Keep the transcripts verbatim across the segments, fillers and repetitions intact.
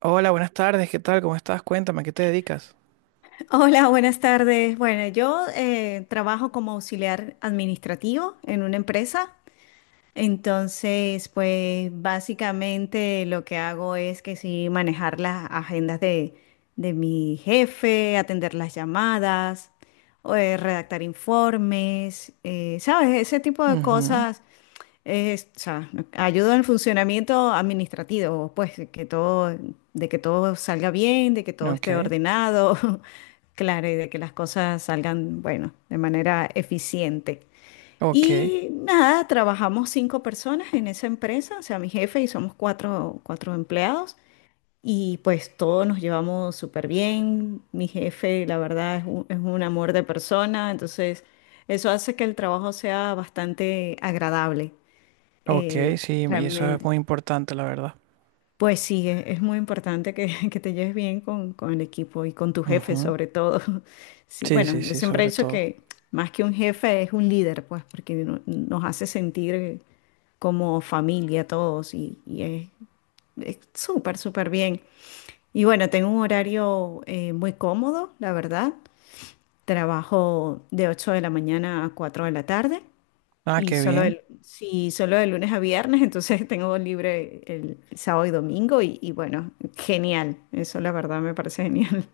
Hola, buenas tardes, ¿qué tal? ¿Cómo estás? Cuéntame, ¿a qué te dedicas? Hola, buenas tardes. Bueno, yo eh, trabajo como auxiliar administrativo en una empresa. Entonces, pues básicamente lo que hago es que sí manejar las agendas de, de mi jefe, atender las llamadas, o, eh, redactar informes, eh, ¿sabes? Ese tipo de Ujú. cosas es, o sea, ayuda en el funcionamiento administrativo, pues, de que todo, de que todo salga bien, de que todo esté Ok, ordenado, claro, y de que las cosas salgan, bueno, de manera eficiente. ok, Y nada, trabajamos cinco personas en esa empresa, o sea, mi jefe y somos cuatro, cuatro empleados, y pues todos nos llevamos súper bien. Mi jefe, la verdad, es un, es un amor de persona, entonces eso hace que el trabajo sea bastante agradable ok, eh, sí, y eso es realmente. muy importante, la verdad. Pues sí, e- es muy importante que, que te lleves bien con, con el equipo y con tu jefe Ujú. sobre todo. Sí, Sí, bueno, sí, yo sí, siempre he sobre dicho todo. que más que un jefe es un líder, pues, porque no- nos hace sentir como familia todos y, y es es súper, súper bien. Y bueno, tengo un horario eh, muy cómodo, la verdad. Trabajo de ocho de la mañana a cuatro de la tarde. Ah, Y qué solo bien. el, sí, solo de lunes a viernes, entonces tengo libre el sábado y domingo y, y bueno, genial. Eso la verdad me parece genial.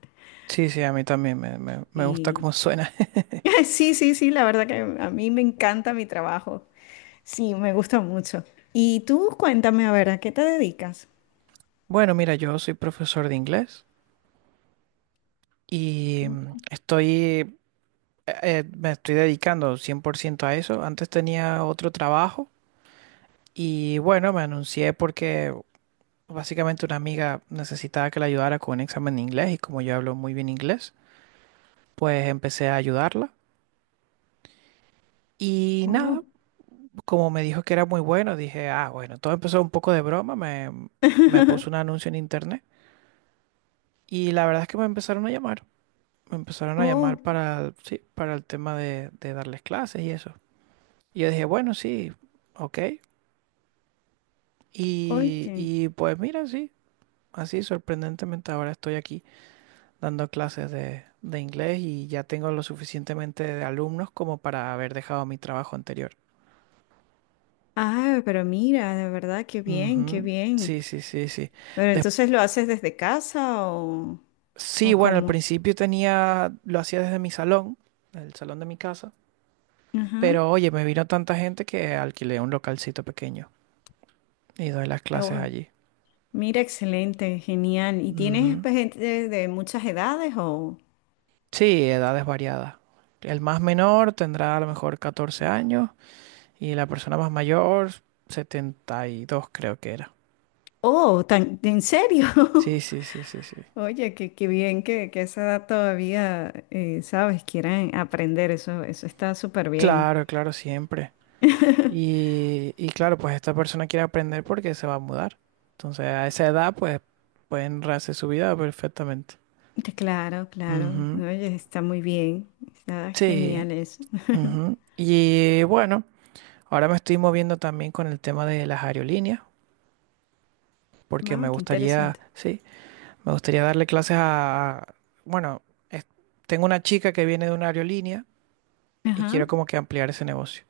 Sí, sí, a mí también me, me, me gusta Sí. cómo suena. Sí, sí, sí, la verdad que a mí me encanta mi trabajo. Sí, me gusta mucho. Y tú cuéntame, a ver, ¿a qué te dedicas? Bueno, mira, yo soy profesor de inglés y mm, Mm. estoy, eh, eh, me estoy dedicando cien por ciento a eso. Antes tenía otro trabajo y bueno, me anuncié porque básicamente una amiga necesitaba que la ayudara con un examen de inglés y como yo hablo muy bien inglés, pues empecé a ayudarla. Y nada, Oh. como me dijo que era muy bueno, dije, ah, bueno, todo empezó un poco de broma, me, Me puso un anuncio en internet y la verdad es que me empezaron a llamar, me empezaron a llamar Oh, para, sí, para el tema de, de darles clases y eso. Y yo dije, bueno, sí, ok. Y, oye. y pues mira, sí, así sorprendentemente ahora estoy aquí dando clases de, de inglés y ya tengo lo suficientemente de alumnos como para haber dejado mi trabajo anterior. Ah, pero mira, de verdad, qué bien, qué Ujú. bien. Sí, sí, sí, sí. Pero Des- entonces lo haces desde casa o, sí, ¿o bueno, al cómo? principio tenía, lo hacía desde mi salón, el salón de mi casa, Ajá. pero oye, me vino tanta gente que alquilé un localcito pequeño y doy las clases allí. Mira, excelente, genial. ¿Y tienes Ujú. pues, gente de muchas edades o...? Sí, edades variadas. El más menor tendrá a lo mejor catorce años y la persona más mayor setenta y dos creo que era. Oh, tan, ¿en serio? Sí, sí, sí, sí, sí. Oye, qué, qué bien que, que a esa edad todavía, eh, sabes, quieran aprender, eso, eso está súper bien. Claro, claro, siempre. Y, y claro, pues esta persona quiere aprender porque se va a mudar. Entonces, a esa edad, pues pueden rehacer su vida perfectamente. Claro, claro. Ujú. Oye, está muy bien. Está Sí. genial eso. Ujú. Y bueno, ahora me estoy moviendo también con el tema de las aerolíneas, porque me Wow, qué gustaría, interesante. sí, me gustaría darle clases a, bueno, es- tengo una chica que viene de una aerolínea y Ajá. quiero como que ampliar ese negocio.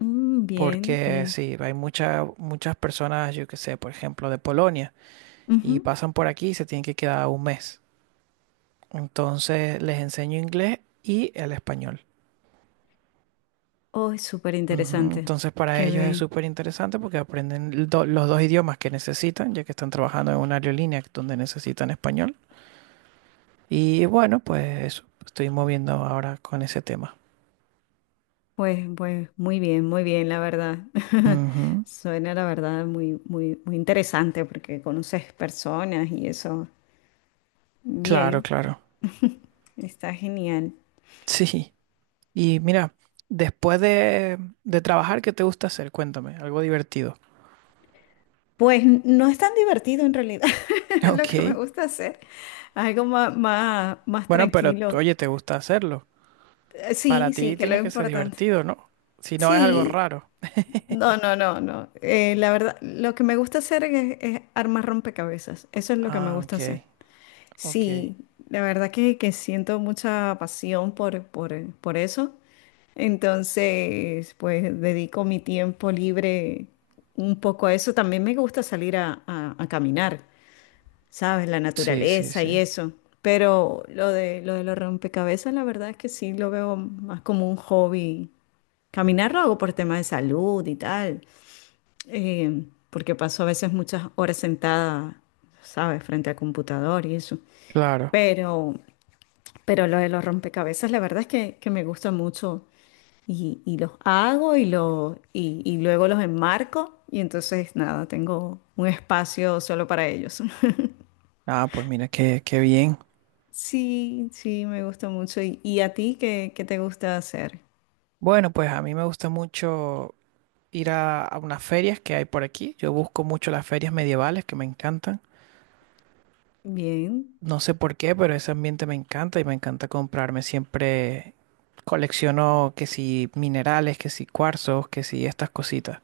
Mm, bien, Porque bien. sí, hay muchas muchas personas, yo que sé, por ejemplo, de Polonia y Ujú. pasan por aquí y se tienen que quedar un mes. Entonces les enseño inglés y el español. Oh, es súper Ujú. interesante. Entonces para Qué ellos es bien. súper interesante porque aprenden el do- los dos idiomas que necesitan, ya que están trabajando en una aerolínea donde necesitan español. Y bueno, pues eso, estoy moviendo ahora con ese tema. Pues, pues muy bien, muy bien, la verdad. Ujú. Suena la verdad muy, muy, muy interesante porque conoces personas y eso. Claro, Bien, claro. está genial. Sí. Y mira, después de, de trabajar, ¿qué te gusta hacer? Cuéntame, algo divertido. Pues no es tan divertido en realidad lo que me Ok. gusta hacer. Algo más, más, más Bueno, pero tranquilo. oye, ¿te gusta hacerlo? Eh, Para Sí, ti sí, que es lo tiene que ser importante. divertido, ¿no? Si no es algo Sí, raro. no, no, no, no. Eh, la verdad, lo que me gusta hacer es, es armar rompecabezas. Eso es lo que me Ah, gusta ok, hacer. ok. Sí, la verdad que, que siento mucha pasión por, por, por eso. Entonces, pues dedico mi tiempo libre un poco a eso. También me gusta salir a, a- a caminar, ¿sabes? La Sí, sí, naturaleza y sí. eso. Pero lo de, lo de los rompecabezas, la verdad es que sí lo veo más como un hobby. Caminar lo hago por temas de salud y tal, eh, porque paso a veces muchas horas sentada, ¿sabes? Frente al computador y eso. Claro. Pero pero lo de los rompecabezas, la verdad es que, que me gusta mucho. Y, y los hago y, lo, y, y luego los enmarco. Y entonces, nada, tengo un espacio solo para ellos. Ah, pues mira, qué, qué bien. Sí, sí, me gusta mucho. ¿Y, y a ti qué, qué te gusta hacer? Bueno, pues a mí me gusta mucho ir a, a unas ferias que hay por aquí. Yo busco mucho las ferias medievales que me encantan. Bien. No sé por qué, pero ese ambiente me encanta y me encanta comprarme siempre. Colecciono que si minerales, que si cuarzos, que si estas cositas.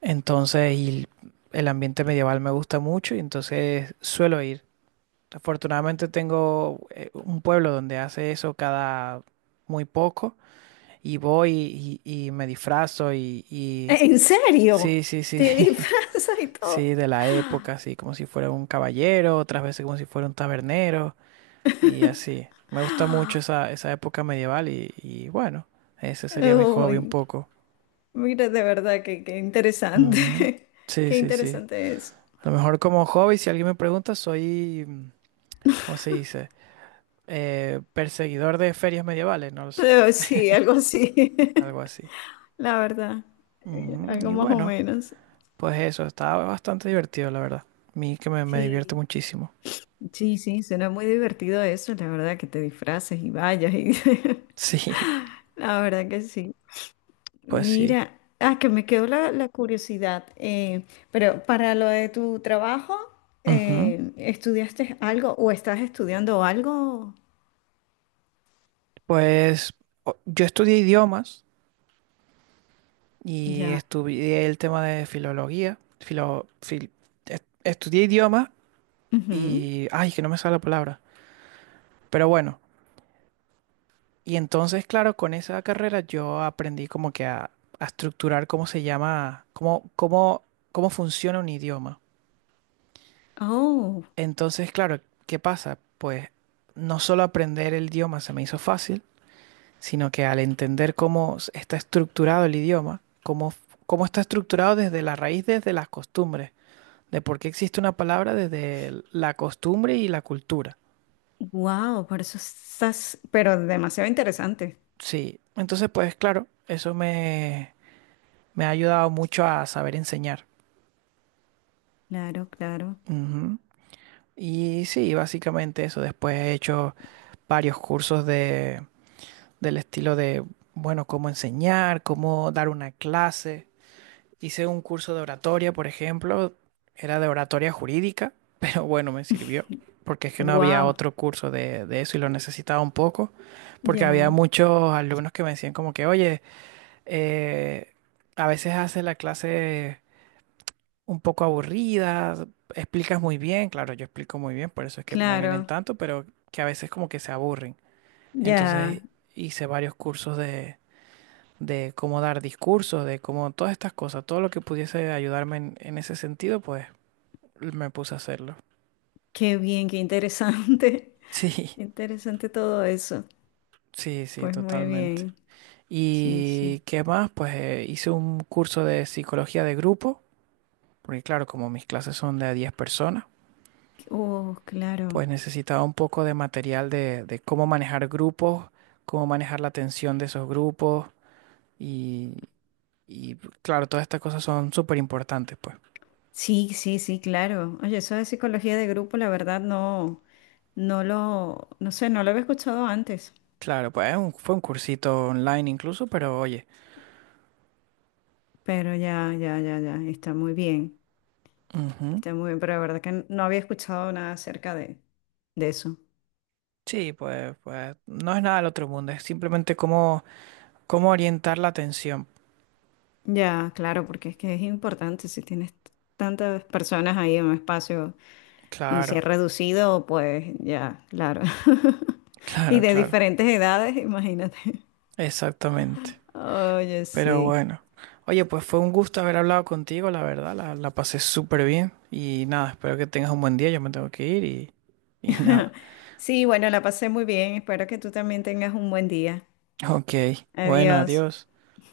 Entonces, y el ambiente medieval me gusta mucho y entonces suelo ir. Afortunadamente tengo eh, un pueblo donde hace eso cada muy poco y voy y, y me disfrazo y, y- ¿En serio? sí, sí, sí, ¿Te disfrazas y sí, todo? de la época, así como si fuera un caballero, otras veces como si fuera un tabernero y así. Me gusta mucho esa, esa época medieval y, y bueno, ese sería mi hobby un Uy, poco. mira, de verdad, que qué Ujú. interesante. Sí, Qué sí, sí. interesante es. A lo mejor como hobby, si alguien me pregunta, soy, mm, ¿cómo se dice? Eh, perseguidor de ferias medievales, no lo sé. Eh, sí, algo así. Algo así. La verdad. eh, Ujú. algo Y más o bueno, menos. pues eso, está bastante divertido, la verdad. A mí que me, me divierte Sí, muchísimo. sí, sí, suena muy divertido eso, la verdad, que te disfraces y vayas y Sí, La verdad que sí. pues sí. Mira, ah, que me quedó la, la curiosidad. eh, pero para lo de tu trabajo, Ujú. eh, ¿estudiaste algo o estás estudiando algo? Pues o- yo estudié idiomas y Ya. estudié el tema de filología. Filo, fil- est- estudié idiomas Ujú. y... Ay, que no me sale la palabra. Pero bueno, y entonces, claro, con esa carrera yo aprendí como que a, a estructurar cómo se llama, cómo, cómo, cómo funciona un idioma. Oh, Entonces, claro, ¿qué pasa? Pues no solo aprender el idioma se me hizo fácil, sino que al entender cómo s- está estructurado el idioma, cómo, f- cómo está estructurado desde la raíz, desde las costumbres, de por qué existe una palabra desde el- la costumbre y la cultura. wow, por eso estás, pero demasiado interesante. Sí, entonces, pues claro, eso me, me ha ayudado mucho a saber enseñar. Claro, claro. Ujú. Y sí, básicamente eso. Después he hecho varios cursos del estilo de, bueno, cómo enseñar, cómo dar una clase. Hice un curso de oratoria, por ejemplo, era de oratoria jurídica, pero bueno, me sirvió, porque es que no había Wow, otro curso de, de eso y lo necesitaba un poco, porque había ya, muchos alumnos que me decían como que, oye, eh, a veces haces la clase un poco aburrida, explicas muy bien, claro, yo explico muy bien, por eso es que me vienen claro. tanto, pero que a veces como que se aburren. Ya, Entonces hice varios cursos de de cómo dar discursos, de cómo todas estas cosas, todo lo que pudiese ayudarme en, en ese sentido, pues me puse a hacerlo. qué bien, qué interesante. Sí, Qué interesante todo eso. sí, sí, Pues muy totalmente. bien. Sí, sí. ¿Y qué más? Pues eh, hice un curso de psicología de grupo, porque claro, como mis clases son de a diez personas, Oh, claro. pues necesitaba un poco de material de, de cómo manejar grupos, cómo manejar la tensión de esos grupos y, y, claro, todas estas cosas son súper importantes, pues. Sí, sí, sí, claro. Oye, eso de psicología de grupo, la verdad, no, no lo, no sé, no lo había escuchado antes. Claro, pues es un- fue un cursito online incluso, pero oye, Pero ya, ya, ya, ya. Está muy bien. ujú. Está muy bien, pero la verdad que no había escuchado nada acerca de, de eso. Sí, pues, pues no es nada del otro mundo, es simplemente cómo, cómo orientar la atención. Ya, claro, porque es que es importante si tienes tantas personas ahí en un espacio. Y si es Claro, reducido, pues ya, claro. Y claro, de claro, diferentes edades, imagínate. exactamente. Oye, Pero sí. bueno, oye, pues fue un gusto haber hablado contigo, la verdad, la, la pasé súper bien y nada, espero que tengas un buen día, yo me tengo que ir y, y nada. Sí, bueno, la pasé muy bien. Espero que tú también tengas un buen día. Ok, bueno, Adiós. adiós.